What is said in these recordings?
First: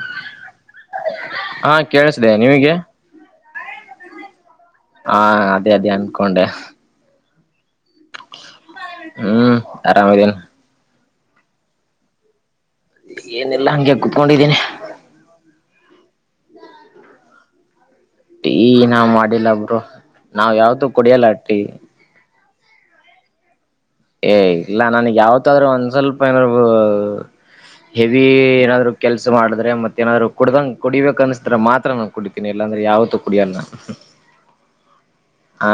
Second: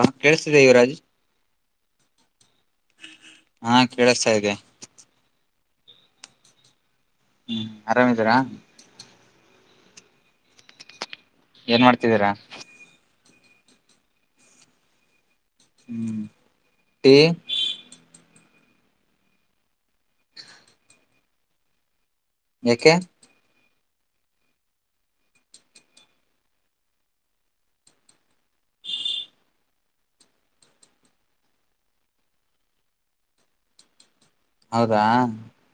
ಹಾ ಕೇಳಿಸ್ತಿದೆ ಯುವರಾಜ್ ಹಾ ಕೇಳಿಸ್ತಿದೆ ನಿಮಗೆ ಹಾ ಕೇಳಿಸ್ತಾ ಇದೆ ಹಾ ಅದೇ ಅನ್ಕೊಂಡೆ [inaudible] ಆರಾಮದ್ದೀರಾ [unintelligible] ಹ್ಮ್ ಆರಾಮ್ ಇದ್ದೀನಿ ಏನ್ ಮಾಡ್ತಿದ್ದೀರಾ ಏನಿಲ್ಲ ಹಂಗೇ ಕುತ್ಕೊಂಡಿದ್ದೀನಿ ಹ್ಮ್ ಎ ಟೀ ಮಾಡಿಲ್ಲ ಬ್ರೋ ನಾವು ಯಾವತ್ತೂ ಕುಡಿಯಲ್ಲ ಟೀ ಯಾಕೆ. ಹೆ ಇಲ್ಲ ನಂಗೆ ಯಾವತ್ತಾದರೂ ಒಂದು ಸ್ವಲ್ಪ ಏನಾದರೂ ಹೆವಿ ಏನಾದ್ರು ಕೆಲಸ ಮಾಡಿದರೆ ಮಧ್ಯಾಹ್ನ ಕುಡಿಬೇಕು ಅನಿಸಿದ್ರೆ ಮಾತ್ರ ಕುಡಿತಿನಿ ಇಲ್ಲ ಅಂದ್ರೆ ಯಾವತ್ತು ಕುಡಿಯಲ್ಲ. [unintelligible] ಹ್ಹಾ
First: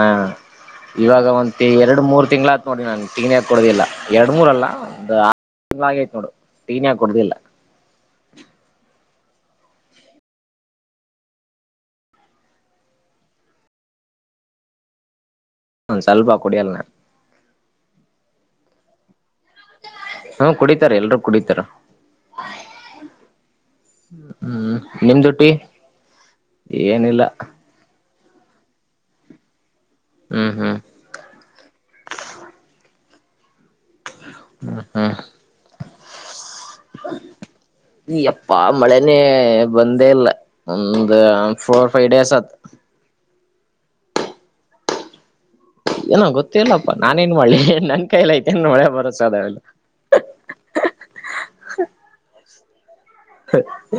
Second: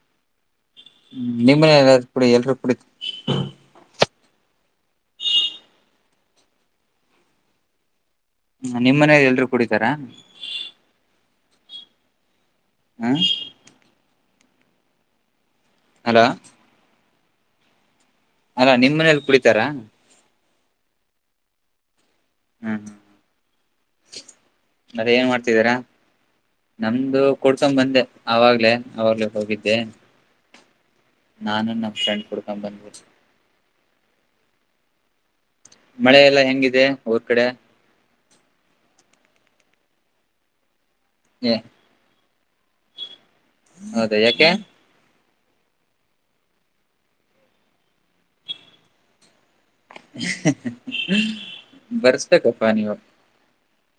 ಇವಾಗ ಒಂದ್ ನಿಮ್ಮನೆ ಎಲ್ಲ ಎರಡು ಮೂರು ಕುಡಿ ತಿಂಗಳ ಎಲ್ರು ಆಯ್ತು ಕುಡಿ ನೋಡಿ ನಾನು ಟೀನೆ ಕುಡಿದಿಲ್ಲ. ಎರಡು ಮೂರಲ್ಲ ಒಂದು ಆರು ತಿಂಗಳಾಯ್ತು, ನೋಡು ನಾನು ಟೀನೇ ಕುಡಿದಿಲ್ಲ. [inaudible] ಕುಡಿತರ? ಹ್ಹಾ ಹ್ ಒಂದ್ ಅಲೋ ಸ್ವಲ್ಪ ಕುಡಿಯಲ್ಲ ನಾ. ಹಲೋ ನಿಮ್ಮ ಮನೇಲ್ ಕುಡಿತ್ ತರ ಹಾ, ಕುಡಿತರೆ ಎಲ್ಲರೂ ಕುಡಿತಾರೆ. ಹಮ್! ಹ್ಮ್ ಸರಿ ಏನ್ ನಿಮ್ದು ಟಿ ಮಾಡ್ತಿದ್ದೀರಾ? ಏನಿಲ್ಲ ನಮ್ದು ಕುಡಿಸೋಂಡ್ ಬಂದೆ. ಆವಾಗ್ಲೇ, ಅವಾಗ್ಲೇ ಹೋಗಿದ್ದೆ. ಆಹಾ ಹ್ ಹ್. ನಾನು ನಮ್ ಫ್ರೆಂಡು ಕೊಡ್ಕಂಡ್ಬಂದ್ವಿ. ಹೂ ಹೂ ಮಳೆ ಎಲ್ಲಾ ಹೆಂಗಿದೆ ಊರ್ ಕಡೆ ಹೇ, ಯಪ್ಪಾ ಮಳೆನೇ ಹೇ ಬಂದೇ ಇಲ್ಲ. ಹೂಂ ಹೂ ಒಂದು ಏ ಫೋರ್ ಫೈವ್ ಡೇಸ್ ಆಯ್ತು. ಹ್ಹಾ, ಅದೇ ಯಾಕೆ? ಏನೋ ಗೊತ್ತಿಲ್ಲಪ್ಪ ನಾ ಏನ್ ಮಾಡ್ಲಿ? ನನ್ ಕೈಯಲ್ಲಿ ಐತೇನು ಮಳೆ ಬರ್ಸೋದು ಹೇಳು. [inaudible] ಹ್ ಹೂ!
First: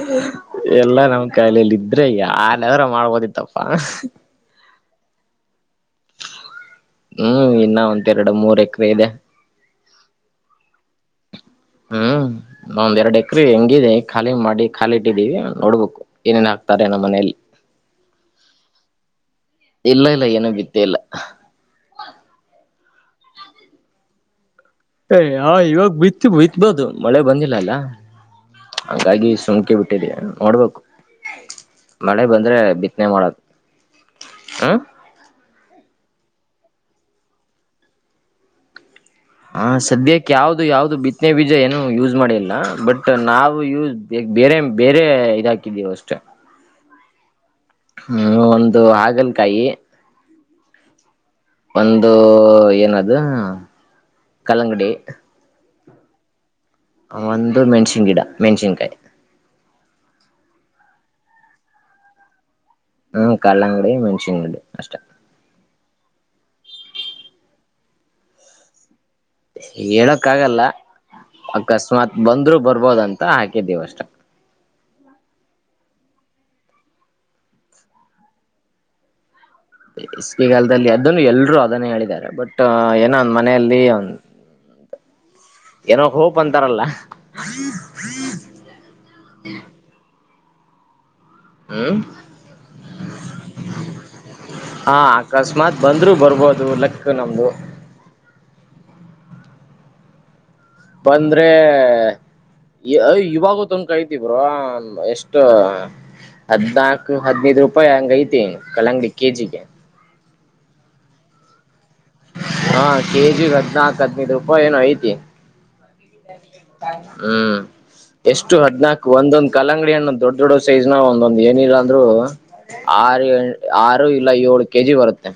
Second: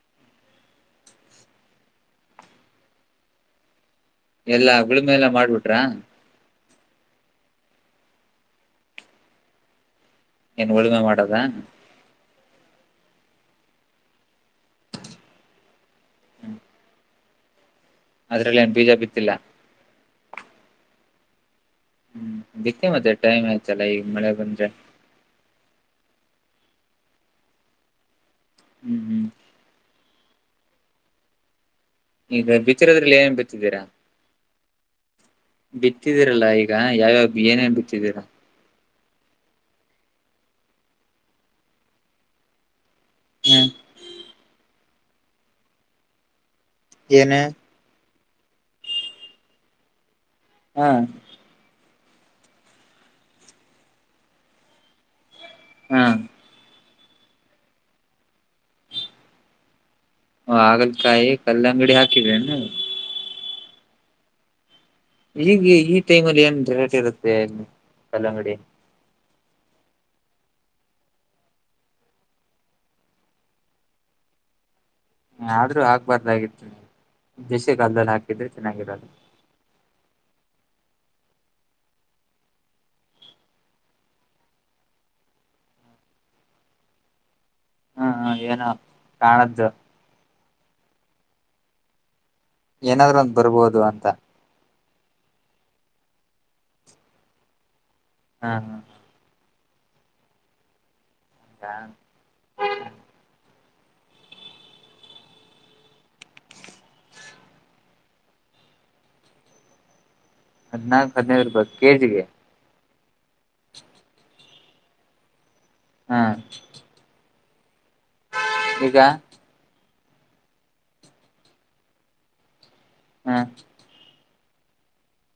ಎಲ್ಲಾ ನಮ್ ಕೈಲಿದ್ರೆ ಏನ್ ಮಾಡಬಹುದಿತ್ತಪ್ಪ! ಎಲ್ಲಾ ಅದರ ಮೇಲೆ ಮಾಡ್ಬಿಟ್ರಾ? ಹೂ! ಇನ್ನ ಒಂದು ಎರಡು ಮೂರು ಎಕರೆ ಇದೆ. ಏನು ಉಳಿಮೆ ಮಾಡೋದು... ! ಹೂ! ಒಂದೆರಡು ಎಕರೆ ಖಾಲಿ ಮಾಡಿ ಖಾಲಿ ಇಟ್ಟಿದ್ದೀವಿ ನೋಡಬೇಕು, ಏನೇನ್ ಹಾಕ್ತಾರೆ? ಎಲ್ಲಿ? ಎಲ್ಲಿ? ಅದರಲ್ಲೇನೂ ಬಿಜೆಪಿ ಇಲ್ಲ? ಇಲ್ಲ, ಇಲ್ಲ, ಏನು ಬಿತ್ತೆ ಇಲ್ಲ.. ಬಿತ್ತನೆಗೆ ಸರಿ ಅಲ್ಲ, ಈಗ ಮಳೆ ಬಂದ್ರೆ! ! ಏ! ಹ್! ಇವಾಗ ಬಿತ್ತು ಬಿತ್ತು ಬೋದು ಮಳೆ ಬಂದಿಲ್ಲ ಅಲ್ಲ! ಹ್ಮ್ ಹ್ಮ್ ಹಂಗಾಗಿ..... ! ಸೋಮ್ ಹ್ಮ್ಮ್! ನೋಡ್ಬೇಕು. ಮಳೆ ಬಂದ್ರೆ ಈಗ ಬಿತ್ತನೆ ಬಿತ್ತಿರೋದ್ರಲ್ಲಿ ಏನ್ ಮಾಡೋದು.. ಬಿತ್ತಿದ್ದೀರಾ ! ಹ್ಹಾ! ಬೀರಿದರಲ್ಲ ಇವಾಗ ಏನ್? ಏನ್? ಬಿತ್ತಿದಿರಾ.. ! ಹ್ಹಾ! ಸದ್ಯಕ್ಕೆ ಯಾವ ಯಾವುಡು ಬಿತ್ತಿ ಬೀಜ ಏನ್ ಯೂಸ್ ಮಾಡಿಲ್ಲ. ಬಟ್ ಹ್! ನಾವೂ... ಹ್ಮ್ ಬೇರೆ! ಬೇರೆ.... ! [inaudible] ಹ್ಹಾ.... ! ಒಂದು ಆಗುತ್ತೆ..... ಹೇ.... ! ಹ್ಮ್ಮ್ ಬಂದು ಏನದು ಕಲ್ಲಂಗಡಿ ಹ್ಮ್ಮ್ ಒಂದು ಮೆಣಸಿನ್ ಗಿಡ ಮೆಣಸಿನ ಕಾಯಿ ಹಾಗಲ್ ಕಾಯಿ ಕಲ್ಲಂಗಡಿ ಹಾಕಿರೇನು ಹ್ಮ್ಮ್ ಕಲ್ಲಂಗಡಿ ಮೆಣಸಿನ್ ಗಿಡ ಅಷ್ಟ ಈಗ್ ಈ ಟೈಮ್ ಅಲ್ಲಿ ಎನ್ ರೇಟ್ ಇರುತ್ತೆ ಕಲ್ಲಂಗಡಿ ಹೇಳೋಕಗಲ್ಲ ಅಕಸ್ಮಾತ್ ಬಂದ್ರು ಬರಬಹುದು ಅಂತಾ ಹಾಕಿದೀವಿ ಅಷ್ಟ ಆದ್ರೂ ಹಾಕಬರ್ದಗಿತ್ತು ಬಿಸಿಗಲದಲ್ಲಿ ಹಾಕಿದ್ರೆ ಚನಾಗಿರದು ಬೇಸಿಗೆಗಲ್ದಲ್ಲಿ ಅದನ್ನು ಎಲ್ರು ಹೇಳಿದರೆ ಬಟ್ ಏನೋ ಒಂದು ಮನೆಯಲ್ಲಿ ಹ್ಮ್ಮ್ ಏನೋ ಹೋಪ್ ಅಂತಾರಲ್ಲ ಹ್ಮ್ಮ್ ಹ್ಮ್ಮ್ ಏನೋ ನನನ್ತು ಹ್ಮ್ಮ್ ಏನಾದ್ರೂ ಒಂದ್ ಬರಬಹುದು ಅಂತಾ ಹ್ಮ್ಮ್ ಅಕಸ್ಮಾತ್ ಬಂದ್ರು ಬರಬಹುದು ಲಕ್ ನಮ್ದು ಹ್ಮ್ ಹ್ಮ್ಮ್ ಬಂದ್ರೆ ಹಾ ಈ ತುಮ್ಕೈತಿ ಬ್ರೋ ಎಷ್ಟು ಅದ್ನಾಕು ಅದ್ನೈದು ರೂಪಾಯಿ ಹಂಗೈತಿ ಕಲ್ಲಂಗಡಿ ಕೆಜಿ ಗೆ ಅದ್ನಕ್ ಅದ್ನೈದ್ ಇರಬಹುದ್ ಕೆಜಿ ಗೆ ಕೆಜಿ ಗ್ ಅದ್ನಾಕ್ ಅಧ್ನೈದ್ ರೂಪಾಯಿ ಏನೋ ಐತಿ ಹಾ ಹ್ಮ್ಮ್ ಎಷ್ಟು ಈಗ ಅದ್ನಕು ಒಂದ್ ಒಂದ್ ಕಲ್ಲಂಗಡಿ ನು ದೊಡ್ ದೊಡ್ಡ್ ಸೈಜ್ನ ಒಂದ್ ಒಂದ್ ಏನಿಲ್ಲ ಅಂದ್ರು ಆರ್ ಎ ಹ ಆರ್ ಹ್ಮ್ಮ್ ಇಲ್ಲ ಏಳು ಕೆಜಿ ಬರುತ್ತೆ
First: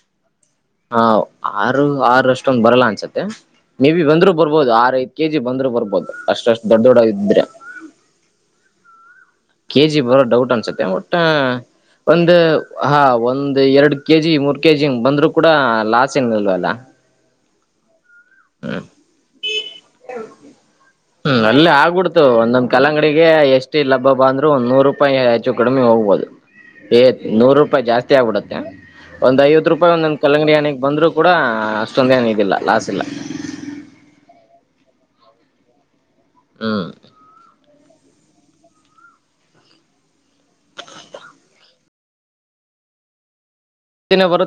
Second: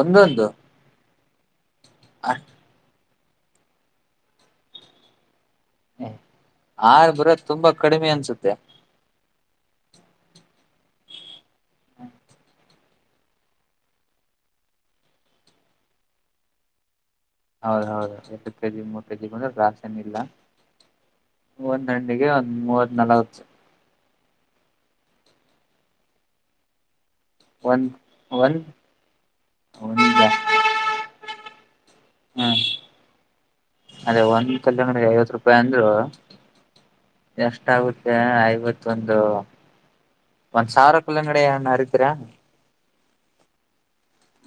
ಒಂದ್ ಒಂದು ಹ್ಮ್ಮ್ ಆರು ಆರೋಷ್ಟೊಂದು ಬರಲ್ಲ ಅನ್ಸು ಮತ್ತೆ ಮೇ ಬಿ ಬಂದ್ರು ಬರಬಹುದು ಆರ್ ಐದ್ ಕೆಜಿ ಬಂದ್ರು ಅ ಬರಬಹುದು ಅಷ್ಟ ಅಷ್ಟ್ ದೊಡ್ಡ್ ದೊಡ್ದ್ವು ಆರ್ ಬರೋದ್ ಇದ್ರೆ ತುಂಬಾ ಕಡಿಮೆ ಅನ್ಸುತ್ತೆ [inaudible] ಹ್ಮ್ಮ್ ಹ್ಮ್ಮ್ ಹ್ಮ್ಮ್ ಅಲ್ಲೇ ಒಂದ್ ಆಗಿಬಿಡ್ತು ಹಣ್ಣಿಗೆ ಒಂದ್ ಒಂದ್ ಮೂವತ್ ಕಲ್ಲಂಗಡಿ ನಲ್ವತ್ ಎಷ್ಟೇ ಆರ್ ವಾತ್ ರೂಪಾಯಿ ಅಂದ್ರು ಒಂದ್ ನೂರುಪಾಯಿ ಹೆಚ್ಚು ಕಡಿಮೆ ಹೋಗ್ಬಹುದ್ ಹೇ ನೂರೂಪಾಯಿ ಒಂದ್ ಜಾಸ್ತಿ ಆಗಿಬಿಡುತ್ತೆ ಒಂದ್ ಒಂದ್ ಐವತ್ರುಪಾಯಿ ಒಂದ ಕಲ್ಲಂಗಡಿ ಹಣ್ಣು ಬಂದ್ರು ಕೂಡ ಹ್ಮ್ಮ್ ಸುಮ್ನೆ ಹಂಗಿಲ್ಲ ಹ್ಮ್ ಲಾಸ್ ಇಲ್ಲ ಐವತ್ರೂಪಾಯಿ ಅಂದ್ರು ಹ್ಮ್ ಹ್ಮ್ಮ್ ತಾ ಊಟ ಐವತ್ತೊಂದು ಒಂದು ಸಾವಿರ ಕಲಂಗಡಿ ಹಣ್ಣು ಅರಿತಿರ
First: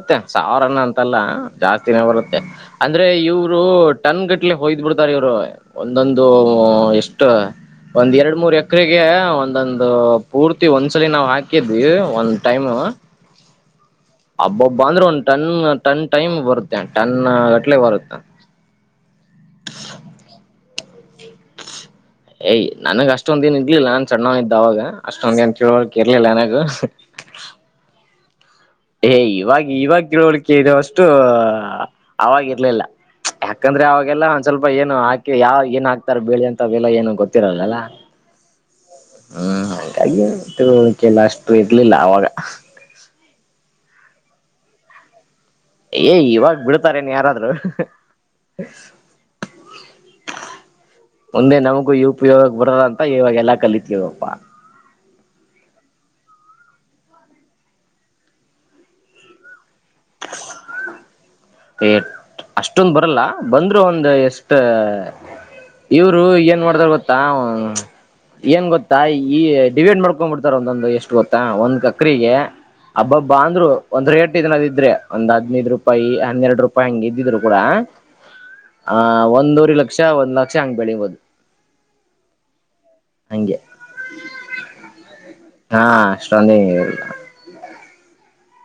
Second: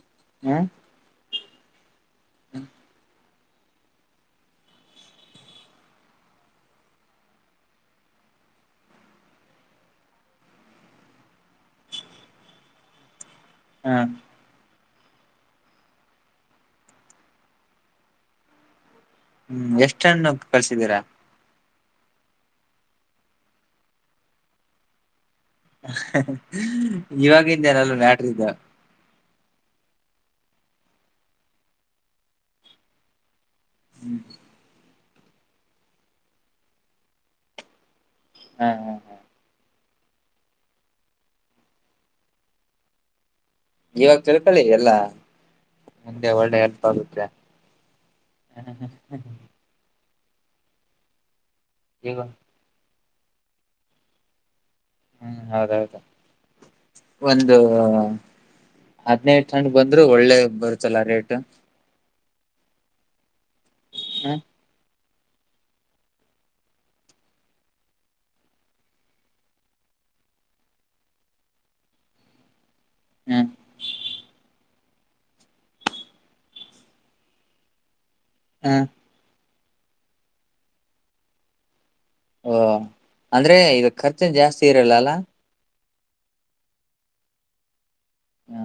ಮತ್ತೇನ್ ಸಾವಿರ ಹ್ಮ್ ನ ಅಂತಲ್ಲ ಜಾ ದಿನ ಬರುತ್ತೆ ಆದ್ರೆ ಇವ್ರು ಇವ್ರು ಟನ್ ಗೇಟ್ಲ್ ಹೊಯ್ಬಿಡ್ತಾರಾ ಇವ್ರು ಒಂದೊಂದು ಎಷ್ಟು ಒಂದು ಎರಡು ಮೂರು ಎಕರೆಗೆ ಒಂದೊಂದು ಪೂರ್ತಿ ಒಂದ್ ಸಲಿ ಹಾಕಿದ್ವಿ ಒನ್ ಟೈಮು ಹ್ಮ್ ಬಂದ್ರು ಒನ್ ಟನ್ ಟನ್ ಟೈಮ್ ಬರುತ್ತ ಟನ್ ಗಟ್ಲ್ ಬರುತ್ತ ಎಷ್ಟು ಕಲ್ಸಿದಿರಾ ಏ ನನಗ ಅಷ್ಟೊಂದು ಏನ್ ಇರ್ಲಿಲ್ಲ ನನ್ ಸಣ್ಣವ ಇದ್ದೆ ಅವಾಗ ಅಷ್ಟೊಂದ ಏನ್ ತಿಳುವಳಿಕೆ ಇರ್ಲಿಲ್ಲ ನನಗ ಇವಾಗಿದ್ದೇನಲೂ ಇದಾ ಇವಾಗ್ ಇವಾಗ ತಿಳುವಳಿಕೆ ಇರುವಷ್ಟು ಅವಾಗ್ ಇರ್ಲಿಲ್ಲ ಯಾಕಂದ್ರೆ ಹ್ಮ್ ಅವಗೆಲ್ಲ ಒನ್ ಸ್ವಲ್ಪ ಏನೋ ಯಾಕೆ ಏನ್ ಹಾಕ್ತಾರೆ ಬೇಳೆ ಅಂತ ಏನು ಗೊತಿರಲ್ಲ ಅಲ್ಲ ಹ್ಹ-ಹ್ಹ ಆಯೋ ತಿಳುವಳಿಕೆ ಎಲ್ಲಾ ಅಷ್ಟು ಇರ್ಲಿಲ್ಲ ಅವಗೆಲ್ಲಾ ಇವಾಗ ತಿಳ್ಕೊಳ್ಳಿ ಎಲ್ಲಾ ಏ ಮುಂದೆ ಒಳ್ಳೆ ಇವಾಗ ಹೆಲ್ಪ್ ಬಿಡ್ತರೇನ್ ಆಗುತ್ತೆ ಯಾರಾದ್ರೂ ಮುಂದೆ ನಮಗೂ ಯು ಈಗ ಪಿ ಹೋಗಿಕ್ ಬರನ್ ಅಂತ ಇವಗೆಲ್ಲ ಕಲಿತಿವಪ್ಪ ಹು ಹೌದೌದು ಒಂದು ಹತ್ ನೆ ಬಂದ್ರು ಒಳ್ಳೇದ್ ಬರುತ್ಲ ರೇಟು ಅಸ್ಟೊಂದು ಬರಲ್ಲ ಬಂದ್ರು ಒಂದು ಎಷ್ಟು ಇವ್ರು ಏನ್ ಮಾಡ್ತಾರ್ ಗೊತ್ತಾ ಏನ್ ಗೊತ್ತಾ ಈ ಡಿವೈಡ್ ಮಾಡ್ಕೊಂಡು ಬಿಡ್ತಾರ ಒಂದೊಂದು ಎಷ್ಟು ಗೊತ್ತಾ ಒಂದ್ ಎಕ್ರೆಗೆ ಹಬ್ಬಬ್ಬಾ ಹ್ಮ್ ಅಂದ್ರು ಒಂದ್ ರೇಟ್ ಏನಾದ್ರೂ ಇದ್ರೆ ಒಂದ್ ಹದಿನೈದು ರೂಪಾಯಿ ಹನ್ನೆರಡು ರೂಪಾಯಿ ಆಂಗ್ ಇದಿದ್ರೂ ಕೂಡ ಹ್ಮ್ ಆ-ಆ ಒಂದು ದಿಡ್ಲಕ್ಷ ಒಂದು ಲಕ್ಷ ಹಂಗ್ ಬೆಳೆಯಬಹುದು ಓ ಅಂದ್ರೆ ಇಗ ಕರ್ಚೆನ್ ಜಾಸ್ತಿ ಇರಲ್ಲ ಅಲ್ಲ ಆ ಅಸ್ಟೊಂದು ಏನ್ ಇರಲ್ಲ ಹ್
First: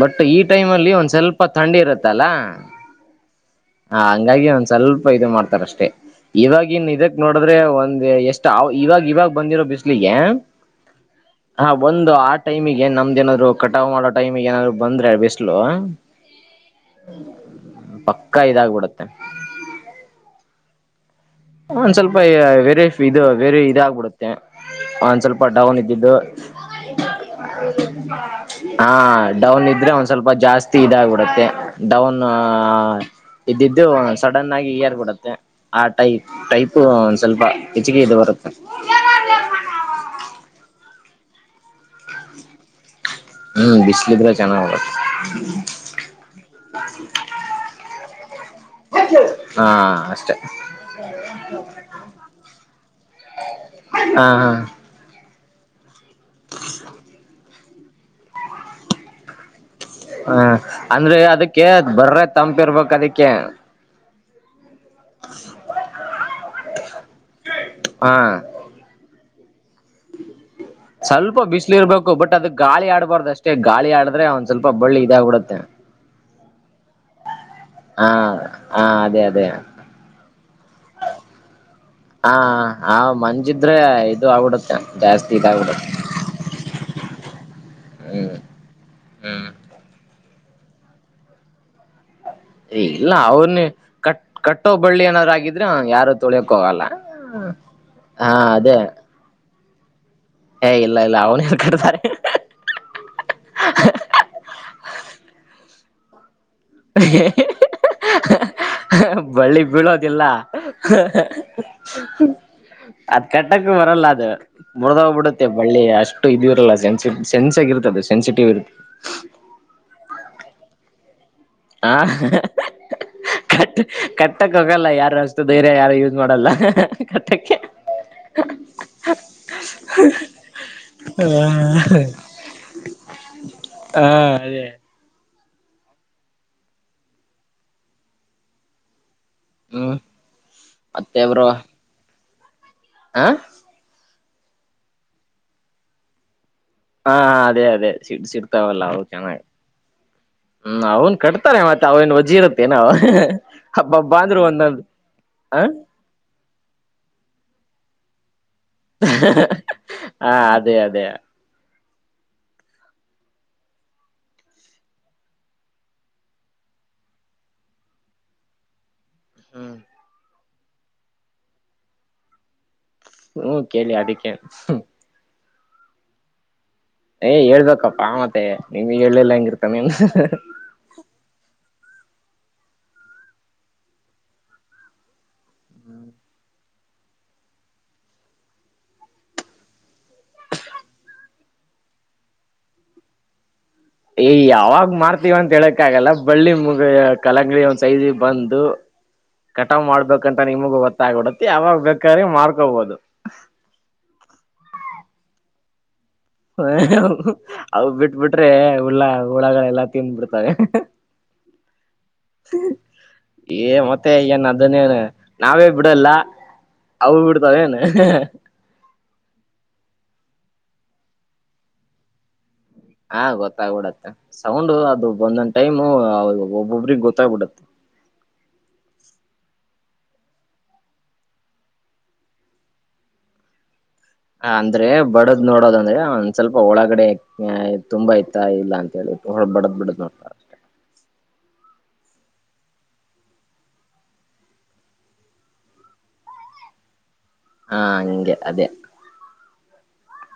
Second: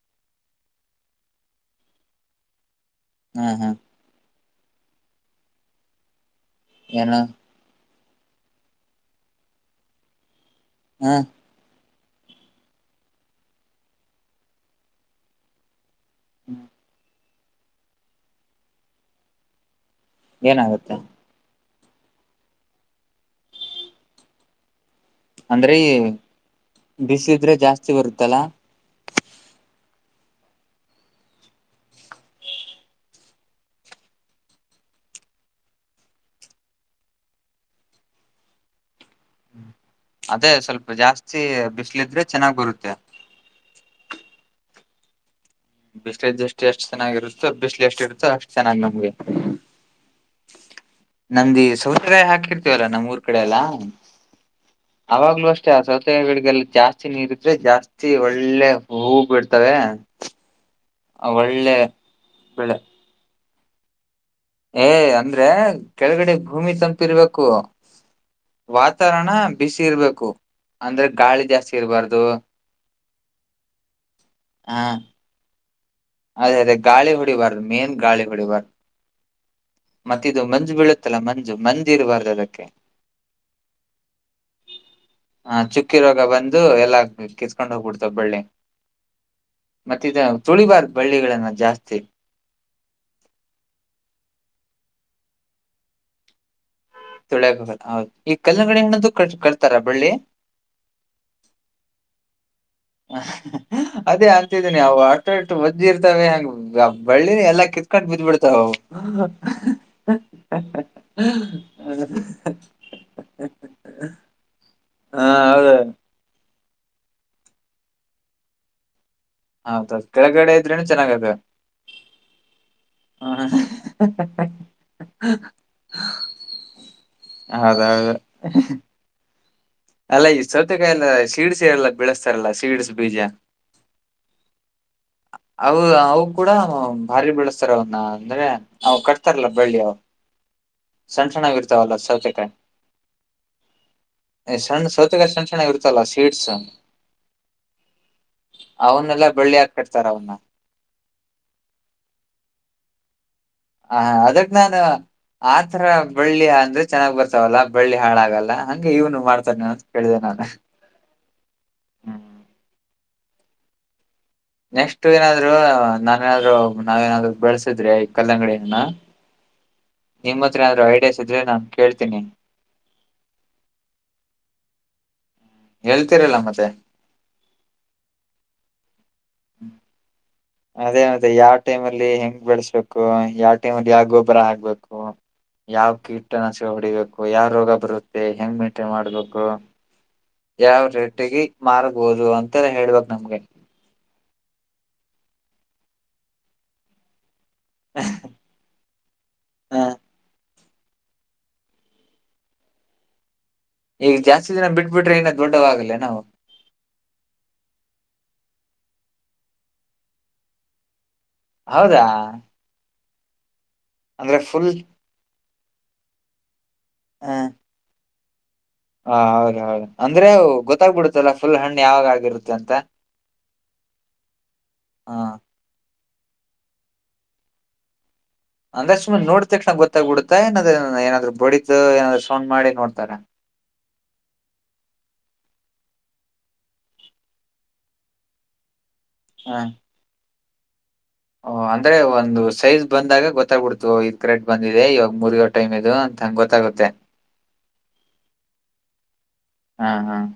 ಬಟ್ ಈ ಟೈಮ್ ಅಲ್ಲಿ ಒನ್ ಸ್ವಲ್ಪ ತಂಡಿ ಇರುತ್ತಾ ಅಲ್ಲಾ ಹ್ಮ್ ಹ್ಮ್ ಹ ಹಂಗಾಗಿ ಸ್ವಲ್ಪ ಇದನ ಮಾಡ್ತಾರೆ ಅಷ್ಟೆ ಈವಾಗಿನ ಇದಕ್ಕ ಏನು ನೋಡಿದರೆ ಒಂದ್ ಹೇಳ್ ಎಸ್ಟ ಈವಾಗ ಈವಾಗ ಬಂದಿರೋ ಬಿಸಲಿಗೆ ಹ ಒಂದು ಆ ಟೈಮಗೆ ನಮ್ದ ಏನಾದ್ರು ಕಟಾವ ಮಾಡೋ ಟೈಮಗೆ ಬಂದ್ರೆ ಬಿಸಿಲು ಹ್ ಅ ಪಕ್ಕಾ ಇದ ಆಗಿ ಬಿಡುತ್ತೆ ಏನಾಗುತ್ತೆ ಒಂದ ಸ್ವಲ್ಪ ವೆರಿಪ್ಪ್ ಇದ ವೆರಿ ಇದ ಆಗಿ ಬಿಡುತ್ತೆ ಒಂದ ಸ್ವಲ್ಪ ಅಂದ್ರೆ ಡೌನ್ ಇದಿದ್ದು ಬಿಸಿಲಿದ್ರೆ ಜಾಸ್ತಿ ಬರುತ್ತಲ್ಲ ಆ ಡೌನ್ ಇದ್ರೆ ಒಂದ್ ಸ್ವಲ್ಪ ಸ್ವಲ್ಪ ಜಾಸ್ತಿ ಇದ ಆಗಿಬಿಡುತ್ತೆ ಡೌನ್ ಇದ್ದಿದ್ದು ಸಡನ್ ಆಗಿ ಏರಿ ಬಿಡುತ್ತೆ ಟೈಪ್ ಸ್ವಲ್ಪ ಹೆಚ್ಚಗಿ ಇದ ಬರುತ್ತೆ ಅದೇ ಸ್ವಲ್ಪ ಜಾಸ್ತಿ ಬಿಸಲ ಇದ್ರೆ ಚನ್ನಾಗಿ ಬರುತ್ತೆ ಹಮ್ ಬಿಸಿಲ ಇದ್ರೆ ಚನ್ನಾಗಿ ಬರುತ್ತೆ ಬಿಸಿಲಿಂದಷ್ಟು ಎಷ್ಟ ಚನ್ನಾಗಿರುತ್ತೋ ಬಿಸಲ ಎಷ್ಟ ಇರುತ್ತೋ ಅಷ್ಟ್ ಚನ್ನಾಗಿ ನಮಗ. ಹಾ ಅಷ್ಟೆ ನಮ್ಗೆ ಸೂರ್ಯ ಹಾಕಿರ್ತೀವಿ ಅಲ್ಲ ನಮ್ಮ ಊರ ಕಡೆ ಎಲ್ಲಾ ಹಾ ಹಾ ಯಾವಾಗ್ಲೂ ಚಾಜ ಜಾಸ್ತಿ ನೀರ್ ಇರುತ್ತೆ ಜಾಸ್ತಿ ಒಳ್ಳೆ ಹೂವು ಬಿಡ್ತವೆ ಹ ಆದ್ರೆ ಅದಕ್ಕೆ ಒಳ್ಳೆ ಬರೇ ತಂಪು ಬೆಳೆ ಇರಬೇಕ ಅದುಕ್ಕೆ ಏ ಆದ್ರೆ ಕೆಳಗಡೆ ಭೂಮಿ ತಪ್ಪ ಇರಬೇಕು. ಹಾ ವಾತಾವರಣ ಬಿಸಿ ಇರ್ಬೇಕು ಅಂದ್ರೆ ಸ್ವಲ್ಪ ಗಾಳಿ ಜಾಸ್ತಿ ಬಿಸಿಲ ಇರಬೇಕು ಇರಬಾರ್ದು ಬಟ್ ಅದುಕ್ಕೆ ಗಾಳಿ ಆಡಬಾರದ ಅಷ್ಟೆ ಗಾಳಿ ಆಡಿದರೆ ಸ್ವಲ್ಪ ಹ ಬಳ್ಳಿ ಇದ ಆಗಿಬಿಡುತ್ತೆ ಅದೇ ಗಾಳಿ ಮೇನ್ ಹಾ ಗಾಳಿ ಬಡಿಬರದ್ ಹಾ ಅದೇ ಅದೇ ಮತ್ತ ಇದು ಮಂಜ ಬೀಳುತ್ತ ಅಲ್ಲಾ ಮಂಜ ಮಂಜ ಇರಬಾರದು ಹಾ ಅದಕ್ಕೆ. ಆ ಮಂಜಿದ್ರೆ ಇದು ಆಗ್ಬಿಡುತ್ತೆ ಜಾಸ್ತಿ ಇದಾಗ್ಬಿಡುತ್ತೆ ಚುಕ್ಕಿ ರೋಗ ಬಂದು ಎಲ್ಲಾ ಕಿಸ್ಕೊಂಡ್ ಹೋಗಿಬಿಡ್ತವೆ ಬಳ್ಳಿ ಹ್ಮ್ ತುಳಿಬಾರ್ದ ಬಳ್ಳಿಗಳನ್ನ ಜಾಸ್ತಿ ಏ ಇಲ್ಲ ಅವನೇ ಕಟ್ ಕಟ್ಟೋವ್ ಬಳ್ಳಿ ಏನಾದ್ರು ಆಗಿದ್ರೆ ಯಾರು ತುಳಿಯಕ್ಕ ಹೋಗಲ್ಲ ತೊಳಿಯಕಹೋಗಬಾರದ ಹ ಹೌದ ಹಾ ಈ ಅದೇ ಕಲಂಗಡಿ ಹಣ್ಣ ದು ಕೋ ತರಾ ಬಳ್ಳಿ ಏ ಇಲ್ಲಾ ಇಲ್ಲಾ ಅವ್ನ್ ಯಾರ್ ಕಟ್ಟತ್ತಾರೆ ಅದೆ ಅಂತಿದೀನಿ ಆಟೋ ಇತೋ ಬಂದಿರ್ ತನೇ ಆಗಿ ಅವು. ಬಳ್ಳಿ ಬೀಳೋದಿಲ್ಲ ಹ ಅದ ಕಟ್ಟೋಕೆ ಬರಲ್ಲ ಅದ ಮೂರದ ಹೋಗಿ ಹಾ ಬಿಡತ್ತೆ ಹೌದು ಬಳ್ಳಿ ಅಷ್ಟ ಇದ ಇರಲ್ಲ ಸೆನ್ಸ್ ಆಗಿ ಇರುತ್ತೆ ಸೆಂನ್ಸಿಟಿವ್ ಇರುತ್ತೆ ಹ್ ಅತರ್ ಕೆಳಗಡೆ ಇದ್ರೆನು ಚನ್ನಾಗಿ ಇದೆ [unintelligible] ಕಾಟಕ್ ಕಾಟಕ್ ಆಗಲ್ಲ ಅಷ್ಟ್ ಧೈರ್ಯ ಯಾರು ಉಸ್ ಮಾಡೋಲ್ಲ ಕಾಟಕೆ ಹೌದೌದು ಅಲ್ಲ ಈ ಸಾವತಾಕಾಯಿ ಯಲ್ಲ ಸಿಡ್ಸ್ಯಲ್ಲ ಬಳಸ್ತಾರಲ್ಲ ಸಿಡ್ಸ್ ಬೀಜ ಅದೇ ಆ ಅವ್ರುಕುಡಾ ಬರಿ ಬೆಳಸ್ತರ ಅದ್ನ ಅಂದ್ರೆ ಅವ್ರ್ ಇರ್ತಾರಲ್ಲ ಬೇಲಿ ಹ್ಮ್ ಅವ್ರ್ ಸಣ್ಣ ಸಣ್ಣಗ್ ಇರ್ತಾವಲ್ಲ ಸಾವತೆ [inaudible] ಹಾ ಸಣ್ಣ್ ಸೋತೆಕಾಯಿ ಸಣ್ಣ್ ಸಣ್ಣ್ ಇರ್ತಾವಲ್ಲ ಸಿಡ್ಸ್ ಹಾ ಅದೇ ಅದೇ ಸಿಕ್ ಸ್ಕಿತವಾಲ ಅವ್ವ್ ಅವನ್ನೆಲ್ಲಾ ಚನ್ನಗ್ ಬಳ್ಳಿಯಾಗಿ ಕಟ್ತಾರ ಅವನ್ನ. ಹ್ಮ್ ಅವ್ವ್ನ್ ಕಟ್ತಾನೇ ಮತ್ ಅವವ್ರ್ ವಾಜ್ ಏನ್ ಅವ್ ಆ ಹಾ ಅದಕ್ ನಾನು ಹ ಅತರ ಬೆಳ್ಳಿ ಆದ್ರೆ ಚನ್ನಾಗ್ ಬರ್ತಾವಲ್ಲ ಬೆಳ್ಳಿ ಅಳಗಲ್ಲ ಅಂಗೇ ಇವ್ನು ಮಾಡ್ತಾನ ಅಂತ ಕೇಳ್ದೆ ಹ ನನ್ ಅದೇ ಅದೇ ನೆಕ್ಸ್ಟ್ ಏನ್ ಆದ್ರೂ ನನ್ ಏನ್ ಆದ್ರೂ ನಾವ್ ಏನ್ ಆದ್ರೂ ಬೆಲ್ಸುದ್ರೆ ಈ ಕಲಂಗಡಿ ಹಣ್ಣನ ಹ್ಮ್ ನಿಮ್ ಅತ್ರ ಯಾವ್ ಆದ್ರೂ ಐಡಿಯಾಸ್ ಇದ್ರೆ ನನ್ ಕೇಳ್ತೀನಿ ಬ್ರೋ ಕೇಳಿ ಅದಕೇನು ಹೇಳ್ತೀರಲ್ಲ ಮತ್ತೆ ಹೈ ಹೇಳ್ಬೇಕಪ್ಪ ಮತ್ತೆ ನೀ ಹೇಳ್ಳೆಇಲ್ಲ ಎಂಗ್ ಇರತ ನಿಂದ್ ಎಂಗ್ ಬೆಳಸಬೇಕು ಯಾವ್ ಟೈಮ್ ಅಲ್ಲಿ ಯಾವ್ ಗೊಬ್ಬರ ಅಕ್ಬೇಕು ಯಾವ್ ಕಿಟನಶಕ ಹೊಡಿಬೇಕು ಯಾವ್ ರೋಗ ಬರತ್ತೆ ಎಂಗ್ ಮೇಂಟೈನ್ ಮಾಡ್ಬೇಕಾ ಯಾವ್ ರೇಟಗಿ ಮರ್ಬೋದು ಅಂತರ ಹೇಳ್ಬೇಕ್ ನಮಗೆ ಹೈ ಯಾವಾಗ್ ಮರ್ತಿವಿ ಅಂತ ಹೇಳಕ್ ಆಗಲ್ಲ ಬಳ್ಳಿ ಮೋಗ್ ಕಲಂಗಡಿ ಒಂದ್ ಸೈಜ್ ಬಂದ್ ಹ ಕಟಾವು ಮಾಡ್ಬೇಕ್ ಅಂತ ನಿಮ್ಗ್ ಓವತ್ತಾಗೊಡತಿ ಯಾವಾಗ್ ಬೇಕರ್ ಮಾಡ್ಕೊಬೋದು ಈಗ್ ಜಾಸ್ತಿ ದಿನ ಬಿಟಿಬಿಟ್ರೆ ಏನ ದೊಡ್ಡವಆಗಲೆನ್ ಅವ್ ಅವ್ವ್ ಬಿಟಿಬಿಟ್ರೆ ಹುಲ್ ಹುಳಗಳೆಲ ತಿಂಬಿಡ್ತವೆ ಅವದ ಏನ್ ಮತ್ತೆ ಏನ್ ಅದನ್ನ ಯಾರ್ ನಾವೇ ಬಿಡಲ್ಲ ಅವ್ವ್ ಬಿಡ್ತವೆನ್ ಹೌದ್ ಹೌದ್ ಅಂದ್ರೆ ಅವ್ ಗೊತ್ತಾಬಿಡುತ್ತಲ್ಲ ಫುಲ್ ಹ್ಯಾಂಡ್ ಅವಾಗ್ ಆಗಿರುತ್ತೆ ಅಂತ ಆ ಗೋತಗ್ಬಿಡತ ಸೌಂಡ್ ಅದು ಹ ಒಂದ್ ಒಂದ್ ಟೈಮು ಒಬೊಬ್ಬರಿಗ್ ಗೋತಗಬಿಡತೇ ಅಂದ್ರೆ ಸುಮ್ನೆ ನೋಡಿತಕ್ಷಣ ಗೊತಾಬೀಡಾತ ಏನ್ ಅದ್ ಏನ್ ಆದ್ರೂ ಬಡಿತ ಏನ್ ಆದ್ರೂ ಸೌಂಡ್ ಮಾಡಿ ನೋಡ್ತಾರಾ ಆ ಅಂದ್ರೆ ಬಡದ್ ನೋಡೋದ್ ಅಂದ್ರೆ ಸ್ವಲ್ಪ ಹೊಲಗಡೆ ತುಂಬಾ ಇತ್ತ ಇಲ್ಲ ಅಂಥ ಹ ಬಡದ್ ಬಿಡದ್ ನೋಡ್ತರ್ ಅಷ್ಟೇ ಓ ಅಂದ್ರೆ ಒಂದು ಸೈಜ್ ಬಂದಾಗ ಗೋತಗಬಿಡತು ಈ ಥ್ರೆಡ್ ಈಗ ಮುರಿಯೋ ಟೈಮ್ ಇದು ಅಂತ ಗೋತಗುತೆ ಹಾ ಹಂಗೆ ಅದೇ ಹ್ಮ್ ಹ್ಮ್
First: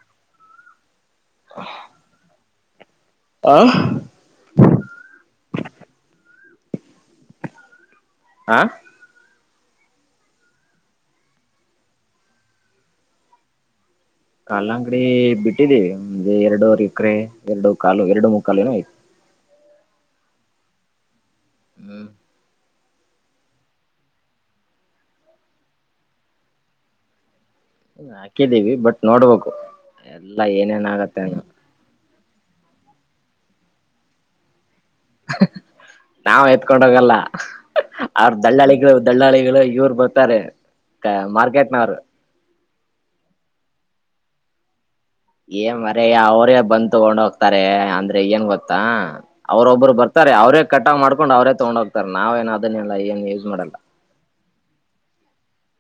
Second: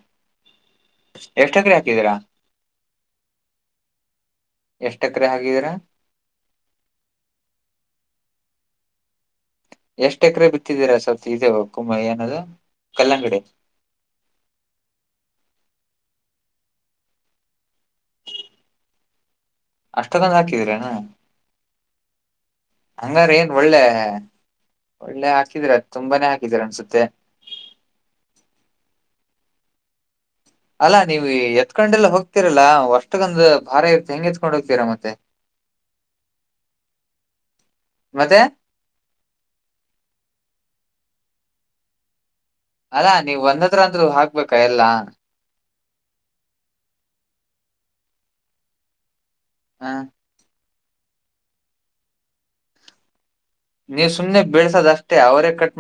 ಎಷ್ಟ್ ಎಕ್ರೆ ಹಾಕಿದ್ದೀರಾ ಆ ಎಷ್ಟ್ ಎಕ್ರೆ ಹಾಕಿದ್ದೀರಾ ಹಾ. ಎಷ್ಟ್ ಎಕ್ರೆ ಬಿದ್ದಿದಿರಾ ಸರ್ ಇದುಏನದು ಕಲಂಗ್ಡಿ ಕಲಂಗ್ರಿ ಬಿತ್ತಿದಿವಿ ಎರಡವರೆ ಎರಡು ಕಲ್ ಎರಡು ಮುಕ್ಕಾಲ್ ಏನೋ ಬಿತ್ತಿದಿವಿ [unintelligible] ಹ್ಮ್ಮ್. ಹಂಗ ಆದ್ರೆ ಒಳ್ಳೆ ಒಳ್ಳೆ ಹಾಕಿದಿರಿ ತುಂಬಾನೆ ಹಾಕಿದಿರಿ ಅನ್ಸತ್ತೆ ಹಾಕಿದೀವಿ ಬಟ್ ನೋಡ್ ಬೇಕು ಅಲ್ಲಾ ನೀವ್ ಇಡ್ಕೊಂಡ್ ಒಗ್.. [inaudible] ಹುಹಃ ನಾವು ಇತ್ಕೊಂಡು ಹೋಗಲ್ಲ ಹ್ಮ್ಮ್ಹ್ಹ್ ಅವ್ರು ಮತ್ತೆ ದಲ್ಲಾಳಿಗಳು ದಲ್ಲಾಳಿಗಳು ಎತ್ಕೊಂಡ್ ಹೋಗ್ತಾರೆ ಮಾರ್ಕೆಟ್ ನವ್ರು ಅಲ್ಲಾ ನೀವು ಹೊಸದಾದ್ರು ಯಾಕ್ಬೇಕ ಎಲ್ಲ ಹೇ ಮಾರಾಯ ಅವ್ರೆ ಬಂದು ತಕೊಂಡು ಹೋಗ್ತಾರೆ ಅಂದ್ರೆ ಏನ್ ಗೊತ್ತ ಹ ಅವರೋಬ್ರು ಬರ್ತರೆ ಅವ್ರೆ ಕಾಟಪ್ ಮಾಡ್ಕೊಂಡು ಅವ್ರೆ ತಕೊಂಡ್ ಹೋಗ್ತಾರೆ ನಾವೇನ್ ಅದನ್ನೆಲ್ಲ ಏನ್ ಮಾಡಲ್ಲ ನೀವ ಸುಮ್ನೆ ಬೇಳಸೋದ ಅಷ್ಟೇ ಅವರೇ ಕಟ್...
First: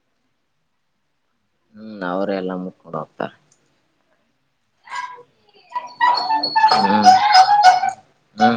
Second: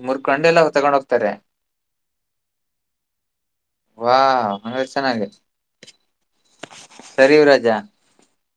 [inaudible] ತ್ತಾರೆ ಹ್ಮ್ ಅವ್ರೆ ಎಲ್ಲ ಮುಟ್ಕೊಂಡ್ ಹೋಗ್ತಾರೆ ವಾವ್ ತುಂಬಾ ಚೆನ್ನಾಗಿದೆ ಹ್ಮ್ ಸರಿ ಯುವರಾಜ ಹ್ಮ್